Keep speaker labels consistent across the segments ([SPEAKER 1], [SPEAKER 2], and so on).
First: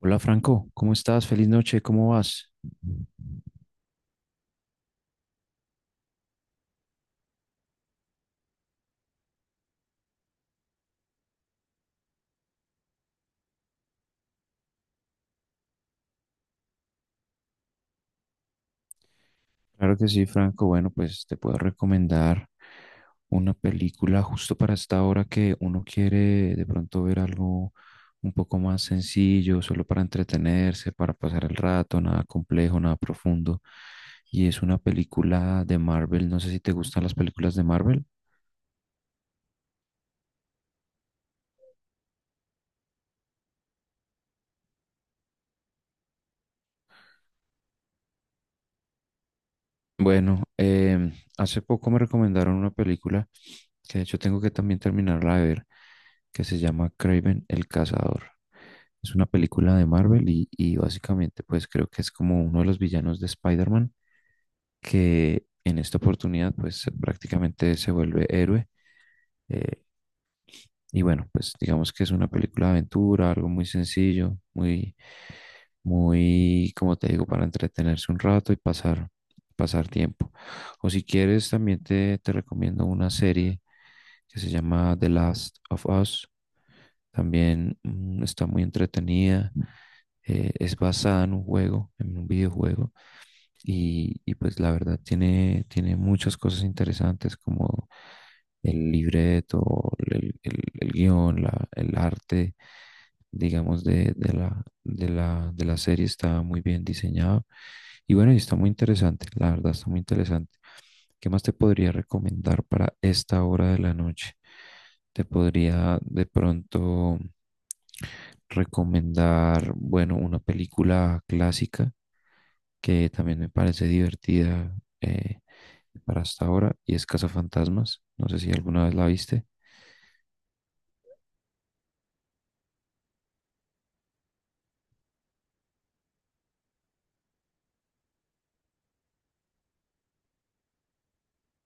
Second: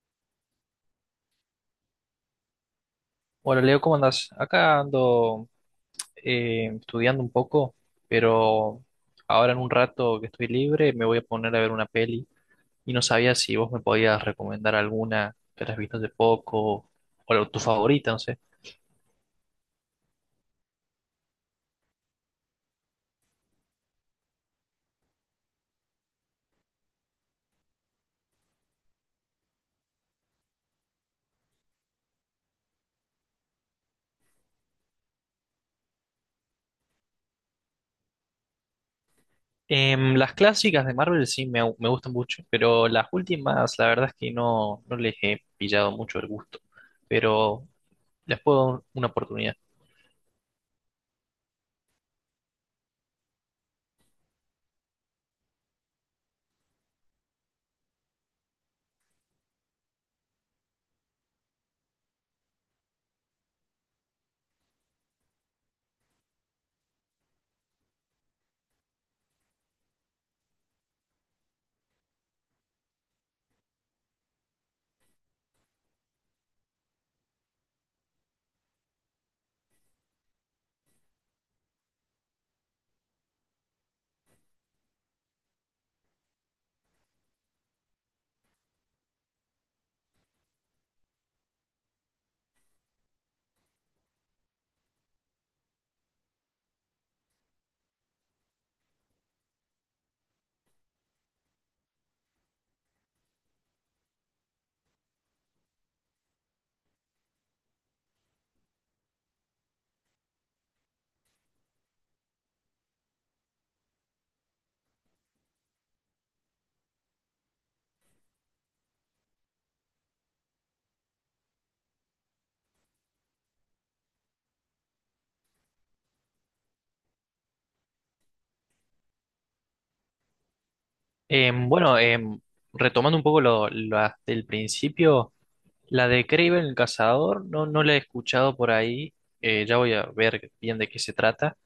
[SPEAKER 1] Hola Franco, ¿cómo estás? Feliz noche, ¿cómo vas?
[SPEAKER 2] Hola Leo, ¿cómo andas? Acá ando estudiando un poco, pero ahora en un rato que estoy libre me voy a poner a ver una peli y no sabía si vos me podías recomendar alguna que hayas visto hace poco o tu favorita, no sé.
[SPEAKER 1] Claro que sí, Franco. Bueno, pues te puedo recomendar una película justo para esta hora que uno quiere de pronto ver algo un poco más sencillo, solo para entretenerse, para pasar el rato, nada complejo, nada profundo. Y es una película de Marvel. No sé si te gustan las películas de Marvel.
[SPEAKER 2] Em, las clásicas de Marvel sí me gustan mucho, pero las últimas la verdad es que no, no les he pillado mucho el gusto, pero les puedo dar una oportunidad.
[SPEAKER 1] Bueno, hace poco me recomendaron una película que de hecho tengo que también terminarla de ver, que se llama Craven el Cazador. Es una película de Marvel y básicamente pues creo que es como uno de los villanos de Spider-Man que en esta oportunidad pues prácticamente se vuelve héroe. eh, y bueno, pues digamos que es una película de aventura, algo muy sencillo, muy, muy, como te digo, para entretenerse un rato y pasar, pasar tiempo. O si quieres, también te recomiendo una serie que se llama The Last of Us. También está muy entretenida. Es basada en un juego, en un videojuego y pues la verdad tiene, tiene muchas cosas interesantes como el libreto, el guión, el arte, digamos, de la, de la serie, está muy bien diseñado. Y bueno, y está muy interesante, la verdad está muy interesante. ¿Qué más te podría recomendar para esta hora de la noche? Te podría de pronto recomendar, bueno, una película clásica que también me parece divertida eh, para hasta ahora, y es Cazafantasmas. No sé si alguna vez la viste.
[SPEAKER 2] Bueno, retomando un poco las del principio. La de Kraven el Cazador, no, no la he escuchado por ahí. Ya voy a ver bien de qué se trata.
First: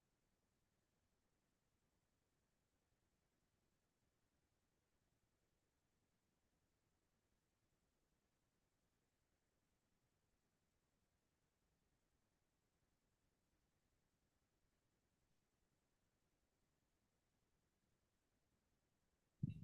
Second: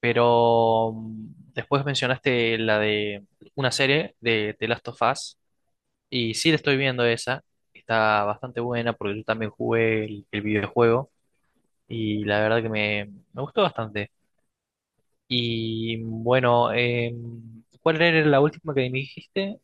[SPEAKER 2] Pero después mencionaste la de una serie de The Last of Us. Y sí, la estoy viendo esa. Está bastante buena porque yo también jugué el videojuego. Y la verdad que me gustó bastante. Y bueno, em, ¿cuál era la última que me dijiste?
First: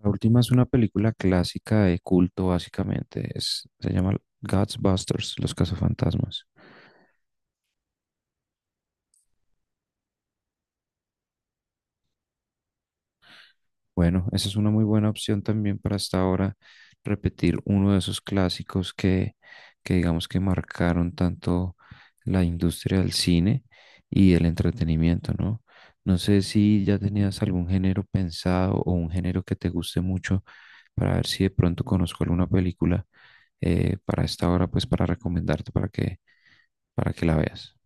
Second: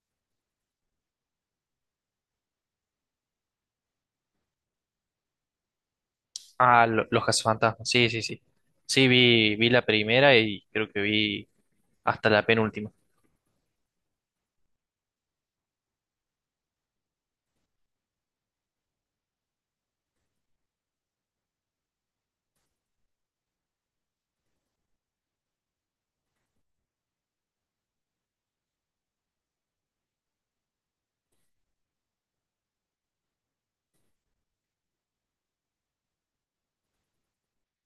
[SPEAKER 1] La última es una película clásica de culto, básicamente. Es, se llama Ghostbusters, Los Cazafantasmas.
[SPEAKER 2] Ah, Los Cazafantasmas. Sí, sí, sí. Sí, vi la primera y creo que vi hasta la penúltima.
[SPEAKER 1] Bueno, esa es una muy buena opción también para hasta ahora repetir uno de esos clásicos que digamos que marcaron tanto la industria del cine y el entretenimiento, ¿no? No sé si ya tenías algún género pensado o un género que te guste mucho para ver si de pronto conozco alguna película para esta hora, pues para recomendarte para que la veas.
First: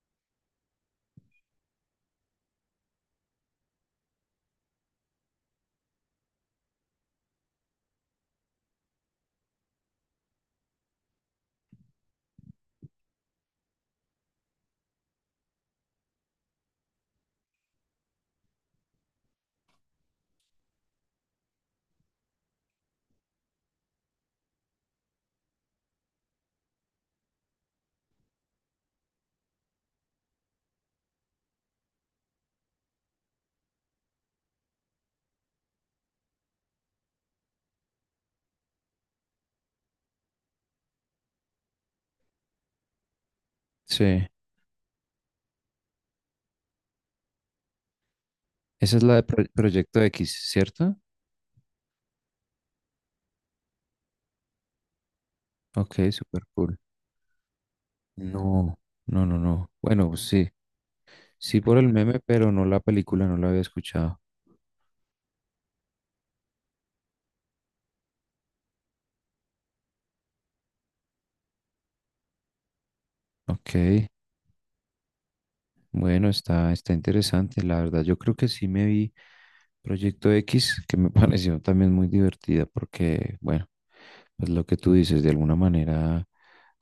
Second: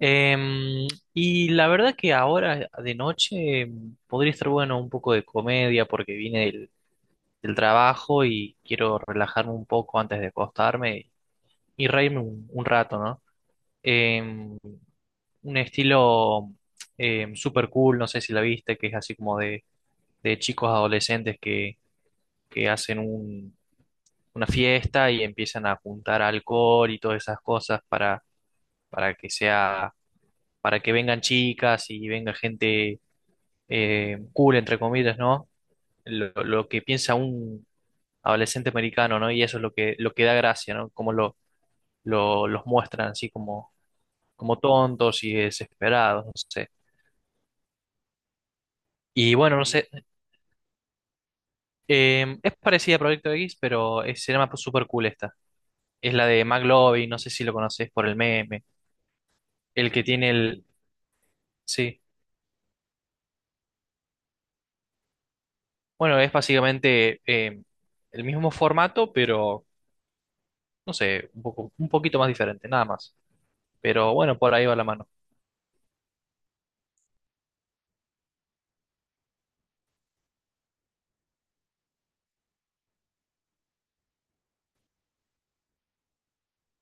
[SPEAKER 2] Em, y la verdad que ahora de noche podría estar bueno un poco de comedia porque vine del trabajo y quiero relajarme un poco antes de acostarme y reírme un rato, ¿no? Em, un estilo super cool, no sé si la viste, que es así como de chicos adolescentes que hacen una fiesta y empiezan a juntar alcohol y todas esas cosas para que sea, para que vengan chicas y venga gente cool, entre comillas, ¿no? Lo que piensa un adolescente americano, ¿no? Y eso es lo que da gracia, ¿no? Cómo los muestran así como,
[SPEAKER 1] Sí,
[SPEAKER 2] como tontos y desesperados, no sé.
[SPEAKER 1] esa es la de
[SPEAKER 2] Y bueno, no sé,
[SPEAKER 1] Proyecto X, ¿cierto?
[SPEAKER 2] es parecida a Proyecto X, pero se llama Super Cool esta.
[SPEAKER 1] Ok,
[SPEAKER 2] Es la
[SPEAKER 1] super
[SPEAKER 2] de
[SPEAKER 1] cool.
[SPEAKER 2] McLovin, no sé si lo conoces por el meme,
[SPEAKER 1] No, no, no, no.
[SPEAKER 2] el que
[SPEAKER 1] Bueno, pues
[SPEAKER 2] tiene
[SPEAKER 1] sí,
[SPEAKER 2] el...
[SPEAKER 1] sí por el
[SPEAKER 2] Sí,
[SPEAKER 1] meme, pero no la película, no la había escuchado.
[SPEAKER 2] bueno, es básicamente el mismo formato, pero, no sé, un poco, un poquito más diferente, nada más.
[SPEAKER 1] Ok,
[SPEAKER 2] Pero bueno, por ahí va la mano.
[SPEAKER 1] bueno, está, está interesante, la verdad. Yo creo que sí me vi Proyecto X, que me pareció también muy divertida, porque, bueno, pues lo que tú dices, de alguna manera,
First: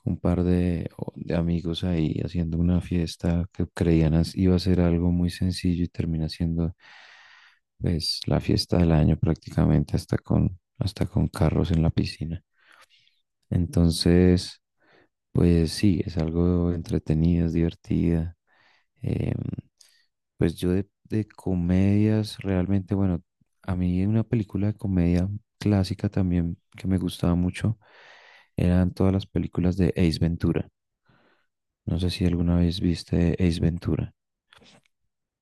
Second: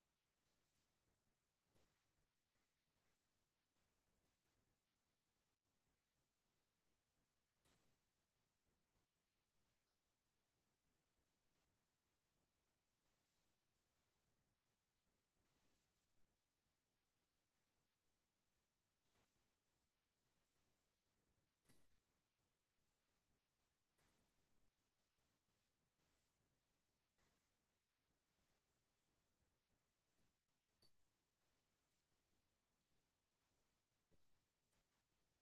[SPEAKER 1] un par de, de amigos ahí haciendo una fiesta que creían iba a ser algo muy sencillo y termina siendo, pues, la fiesta del año prácticamente, hasta con carros en la piscina. Entonces, pues sí, es algo entretenido, es divertida. Em, pues yo de comedias, realmente, bueno, a mí una película de comedia clásica también que me gustaba mucho eran todas las películas de Ace Ventura. No sé si alguna vez viste Ace Ventura,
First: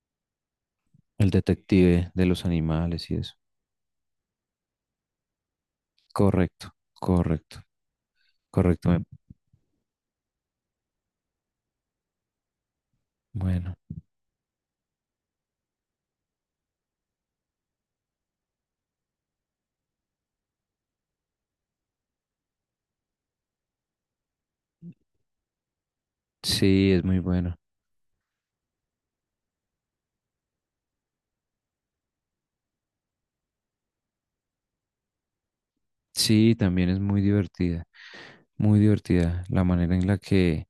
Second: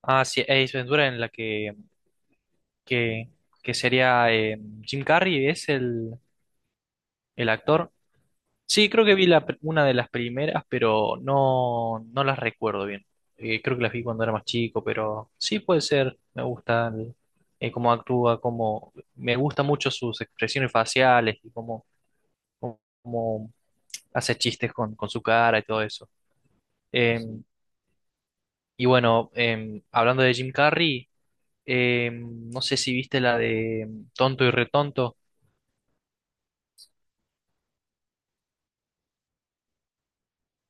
[SPEAKER 2] Ah, sí, Ace Ventura en
[SPEAKER 1] el
[SPEAKER 2] la
[SPEAKER 1] detective de los animales y
[SPEAKER 2] que,
[SPEAKER 1] eso.
[SPEAKER 2] que sería Jim Carrey, es
[SPEAKER 1] Correcto,
[SPEAKER 2] el
[SPEAKER 1] correcto,
[SPEAKER 2] actor. Sí,
[SPEAKER 1] correcto.
[SPEAKER 2] creo que vi una de las primeras, pero no, no las recuerdo bien.
[SPEAKER 1] Bueno,
[SPEAKER 2] Creo que las vi cuando era más chico, pero sí puede ser. Me gusta cómo actúa, cómo, me gusta mucho sus expresiones faciales y cómo hace chistes con su cara y todo eso.
[SPEAKER 1] sí, es muy
[SPEAKER 2] Eh,
[SPEAKER 1] bueno.
[SPEAKER 2] y bueno, hablando de Jim Carrey. No sé si viste la de Tonto y Retonto.
[SPEAKER 1] Sí, también es muy divertida la manera en la que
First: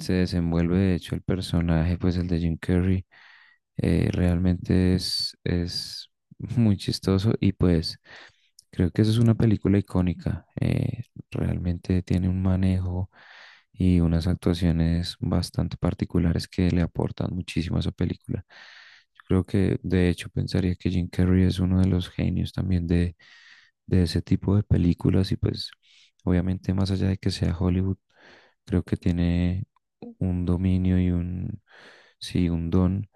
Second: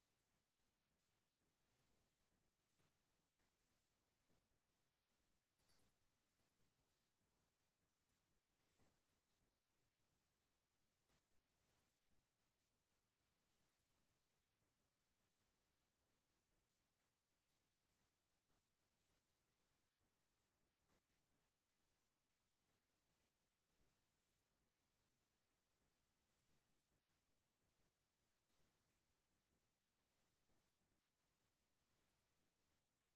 [SPEAKER 1] se desenvuelve de hecho el personaje, pues el de Jim Carrey. Realmente es muy chistoso y pues creo que eso es una película icónica. Realmente tiene un manejo y unas actuaciones bastante particulares que le aportan muchísimo a esa película. Yo creo que de hecho pensaría que Jim Carrey es uno de los genios también de ese tipo de películas y pues obviamente más allá de que sea Hollywood, creo que tiene un dominio y un, sí, un don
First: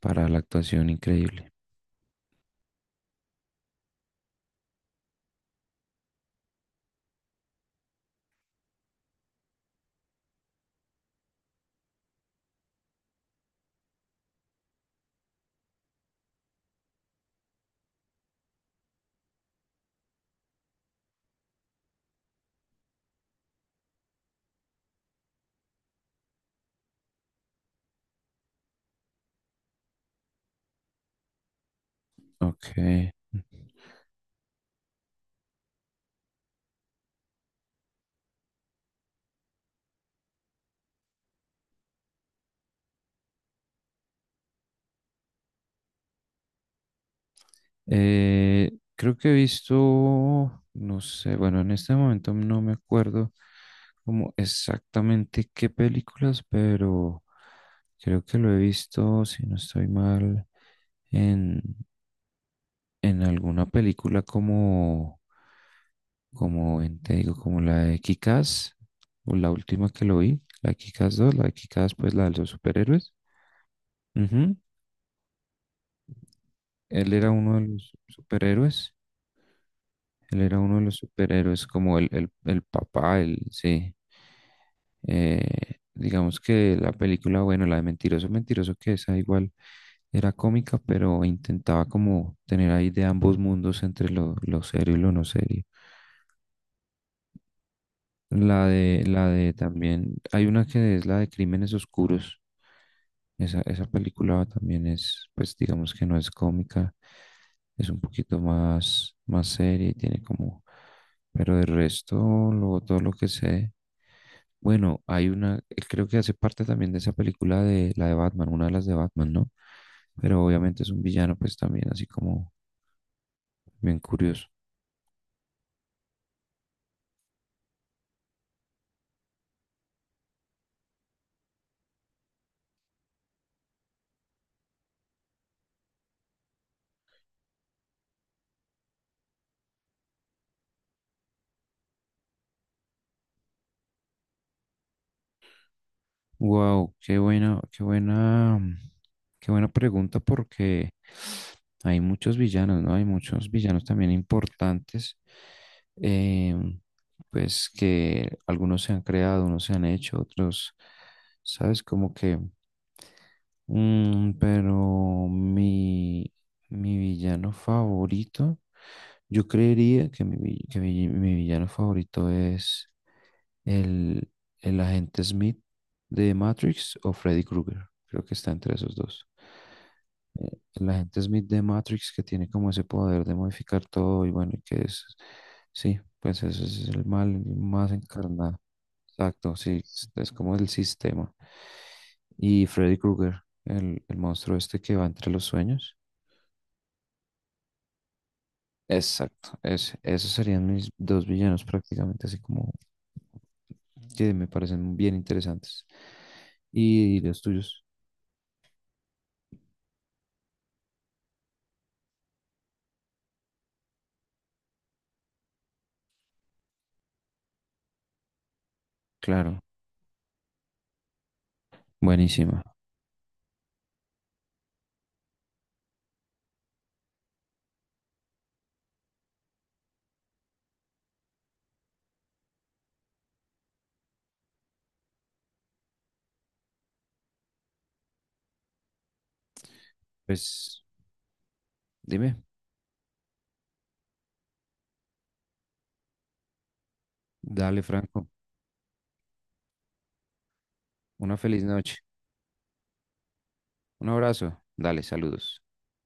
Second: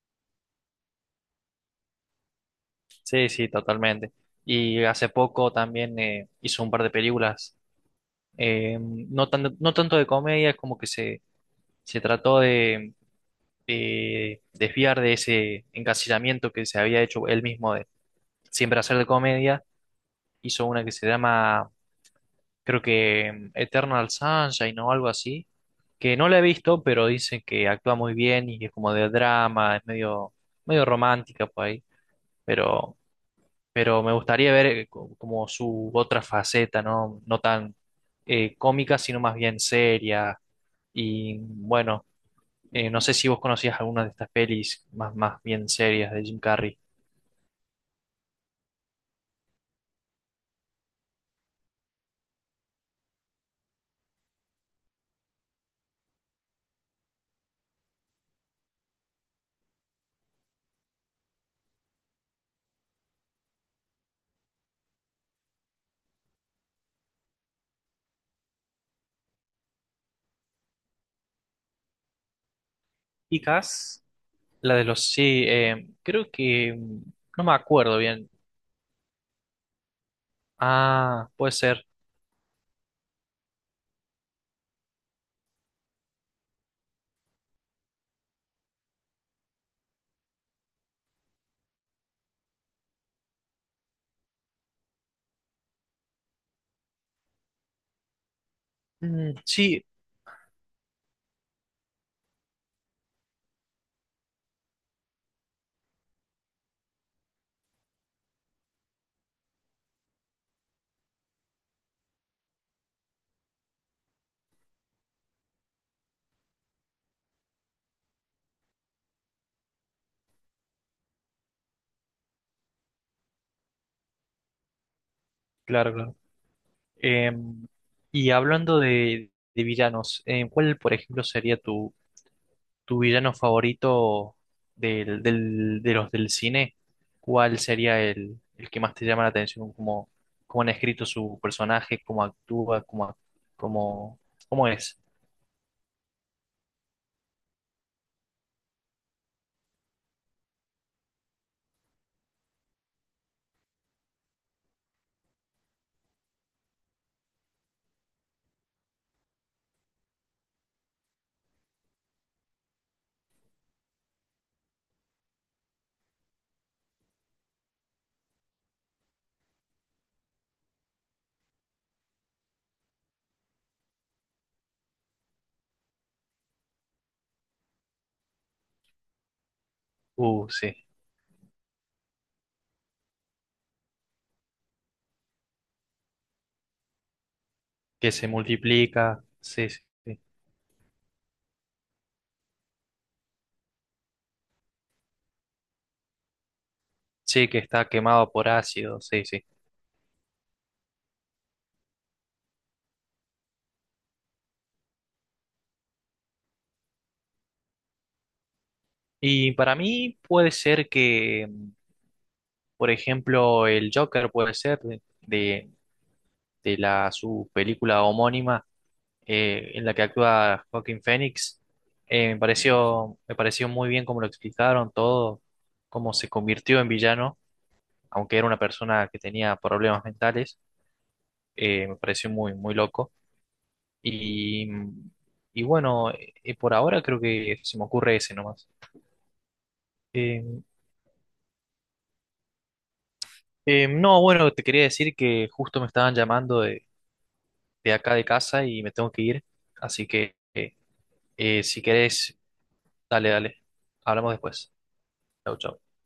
[SPEAKER 1] para la actuación increíble.
[SPEAKER 2] Sí, sí, totalmente. Y hace poco también hizo un par de películas, no no tanto de comedia, es como que se trató de desviar de ese encasillamiento que se había hecho él mismo de siempre hacer de comedia. Hizo una que se llama, creo que Eternal Sunshine o algo así, que no la he visto, pero dicen que actúa muy bien y es como de drama, es medio romántica por ahí.
[SPEAKER 1] Ok.
[SPEAKER 2] pero, pero me gustaría ver como su otra faceta, ¿no? No tan cómica, sino más bien seria. Y bueno, no sé si vos conocías alguna de estas pelis más, más bien serias de Jim Carrey.
[SPEAKER 1] Creo que he visto, no sé, bueno, en este momento no me acuerdo como exactamente qué películas, pero creo que lo he visto, si no estoy mal, en, en alguna película como, te digo, como la de Kikas, o la última que lo vi, la de Kikas 2, la de Kikas, pues la de los superhéroes.
[SPEAKER 2] Chicas,
[SPEAKER 1] Ujú.
[SPEAKER 2] la de los, sí, creo que, mm,
[SPEAKER 1] Él era
[SPEAKER 2] no me
[SPEAKER 1] uno de los
[SPEAKER 2] acuerdo bien.
[SPEAKER 1] superhéroes. Él era uno de los
[SPEAKER 2] Ah, puede
[SPEAKER 1] superhéroes,
[SPEAKER 2] ser.
[SPEAKER 1] como el papá, el, sí. Digamos que la película, bueno, la de Mentiroso, Mentiroso, que esa igual era cómica, pero intentaba como tener ahí de ambos mundos entre lo serio y lo no serio. La
[SPEAKER 2] Mm,
[SPEAKER 1] de
[SPEAKER 2] sí,
[SPEAKER 1] también, hay una que es la de Crímenes Oscuros. Esa película también es, pues digamos que no es cómica, es un poquito más, más seria y tiene como, pero de resto, luego todo lo que sé, bueno, hay una, creo que hace parte también de esa película de la de Batman, una de las de Batman, ¿no? Pero obviamente es un villano, pues también así como bien curioso.
[SPEAKER 2] claro, claro. Em, y hablando de villanos, ¿cuál, por ejemplo, sería tu villano favorito de los del cine? ¿Cuál sería el que más te llama la atención? ¿Cómo, cómo han escrito su personaje? ¿Cómo actúa? ¿Cómo, cómo, cómo es?
[SPEAKER 1] Wow, qué buena, mm, qué buena pregunta porque hay muchos villanos, ¿no? Hay muchos villanos también importantes, eh, pues que algunos se han creado, unos se han hecho, otros, ¿sabes? Como que, mm, pero mi villano favorito, yo creería que mi, vi- que mi mi villano favorito es el, el agente Smith de Matrix o Freddy Krueger. Creo que está entre esos dos.
[SPEAKER 2] Sí.
[SPEAKER 1] El agente Smith de Matrix que tiene como ese poder de modificar todo y bueno, y que es, sí, pues ese es el mal más
[SPEAKER 2] Que se
[SPEAKER 1] encarnado.
[SPEAKER 2] multiplica.
[SPEAKER 1] Exacto,
[SPEAKER 2] Sí,
[SPEAKER 1] sí,
[SPEAKER 2] sí, sí.
[SPEAKER 1] es como el sistema. Y Freddy Krueger, el monstruo este que va entre los sueños.
[SPEAKER 2] Sí, que está quemado por ácido. Sí, sí.
[SPEAKER 1] Exacto, es esos serían mis dos villanos prácticamente, así como que me parecen bien interesantes. ¿Y los tuyos?
[SPEAKER 2] Y para mí puede ser que, mm, por ejemplo, el Joker puede ser de la, su película homónima
[SPEAKER 1] Claro,
[SPEAKER 2] en la que actúa Joaquín Phoenix. Me
[SPEAKER 1] buenísima.
[SPEAKER 2] pareció, me pareció muy bien cómo lo explicaron todo, cómo se convirtió en villano, aunque era una persona que tenía problemas mentales. Me pareció muy, muy loco. Y, y bueno, por ahora creo que se me ocurre ese nomás. Eh,
[SPEAKER 1] Pues dime,
[SPEAKER 2] no, bueno, te quería decir que justo me estaban llamando
[SPEAKER 1] dale,
[SPEAKER 2] de acá de
[SPEAKER 1] Franco,
[SPEAKER 2] casa y me tengo que ir. Así que
[SPEAKER 1] una feliz
[SPEAKER 2] si
[SPEAKER 1] noche.
[SPEAKER 2] querés, dale, dale.
[SPEAKER 1] Un
[SPEAKER 2] Hablamos
[SPEAKER 1] abrazo.
[SPEAKER 2] después.
[SPEAKER 1] Dale,
[SPEAKER 2] Chau,
[SPEAKER 1] saludos.
[SPEAKER 2] chau.